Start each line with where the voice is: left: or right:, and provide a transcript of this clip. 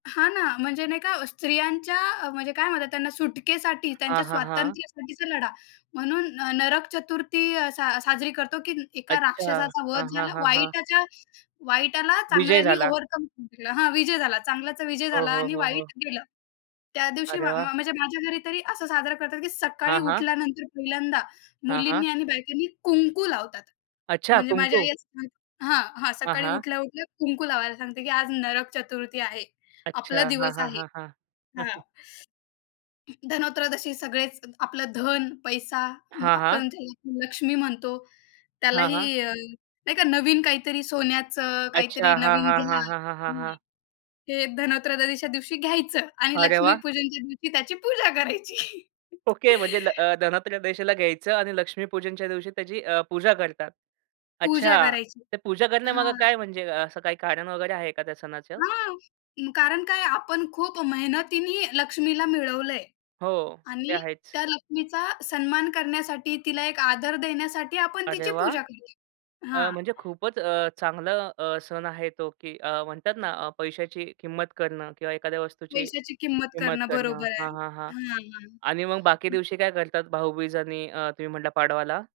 left: हां ना. म्हणजे नाही का अ, स्त्रियांच्या अ, म्हणजे काय म्हणतात त्यांना सुटकेसाठी,
right: हां,
left: त्यांच्या
right: हां, हां.
left: स्वातंत्र्यासाठीचा लढा, म्हणून न नरक चतुर्थी सा साजरी करतो, की एका
right: अच्छा.
left: राक्षसाचा वध
right: हां, हां,
left: झाला.
right: हां, हां.
left: वाईटाच्या वाईटाला
right: विजय
left: चांगल्यानी
right: झाला.
left: ओव्हरकम जिंकला हां, विजय झाला, चांगल्याचा विजय
right: हो,
left: झाला
right: हो,
left: आणि
right: हो, हो.
left: वाईट गेलं. त्या दिवशी म
right: अरे
left: म
right: वाह!
left: म्हणजे माझ्या घरी तरी असं साजरा करतात, की सकाळी
right: हां, हां.
left: उठल्यानंतर पहिल्यांदा,
right: हां, हां.
left: मुलींनी आणि बायकांनी कुंकू लावतात.
right: अच्छा!
left: म्हणजे माझी आई
right: कुंकू.
left: असे म्हण हां, हां.
right: हां,
left: सकाळी
right: हां.
left: उठल्या-उठल्या कुंकू लावायला सांगते, की "आज नरक चतुर्थी आहे.
right: अच्छा.
left: आपला
right: हां,
left: दिवस
right: हां,
left: आहे."
right: हां, हां.
left: हां. धनत्रयोदशी सगळेच आपलं धन, पैसा अं,
right: हां, हां.
left: आपण ज्याला लक्ष्मी मानतो,
right: हां, हां.
left: त्यालाही अ, नाही का? नवीन काहीतरी सोन्याचं, काहीतरी
right: अच्छा. हां,
left: नवीन
right: हां,
left: घ्या
right: हां, हां, हां, हां,
left: घ्या.
right: हां.
left: हे धनत्रयोदशीच्या दिवशी घ्यायचं आणि
right: अरे वाह!
left: लक्ष्मीपूजनच्या दिवशी त्याची पूजा करायची.
right: ओके. म्हणजे ल अ, धनत्रयोदशी घ्यायचं आणि लक्ष्मीपूजनच्या दिवशी त्याची अ, पूजा करतात.
left: पूजा
right: अच्छा!
left: करायची.
right: ते पूजा करण्यामागे
left: हां.
right: काय म्हणजे? अ, असं काही कारण वगैरे आहे का त्या सणाचं?
left: हां. मग कारण काय आपण खूप मेहनतीने लक्ष्मीला मिळवलंय.
right: हो. ते
left: आणि
right: आहेच.
left: त्या लक्ष्मीचा सन्मान करण्यासाठी, तिला एक आदर देण्यासाठी आपण
right: अरे
left: तिची
right: वाह!
left: पूजा करतोय.
right: अ,
left: हां.
right: म्हणजे खूपच अ, चांगला अ, सण आहे तो, की अ, म्हणतात ना अ, पैशाची किंमत करणं किंवा एखाद्या वस्तूची
left: पैशाची किंमत
right: किंमत
left: करणं
right: करणं
left: बरोबर
right: हां,
left: आहे.
right: हां, हां.
left: हां,
right: आणि मग बाकी
left: हं.
right: दिवशी काय करतात? भाऊबीज आणि अ, तुम्ही म्हटलं पाडवाला?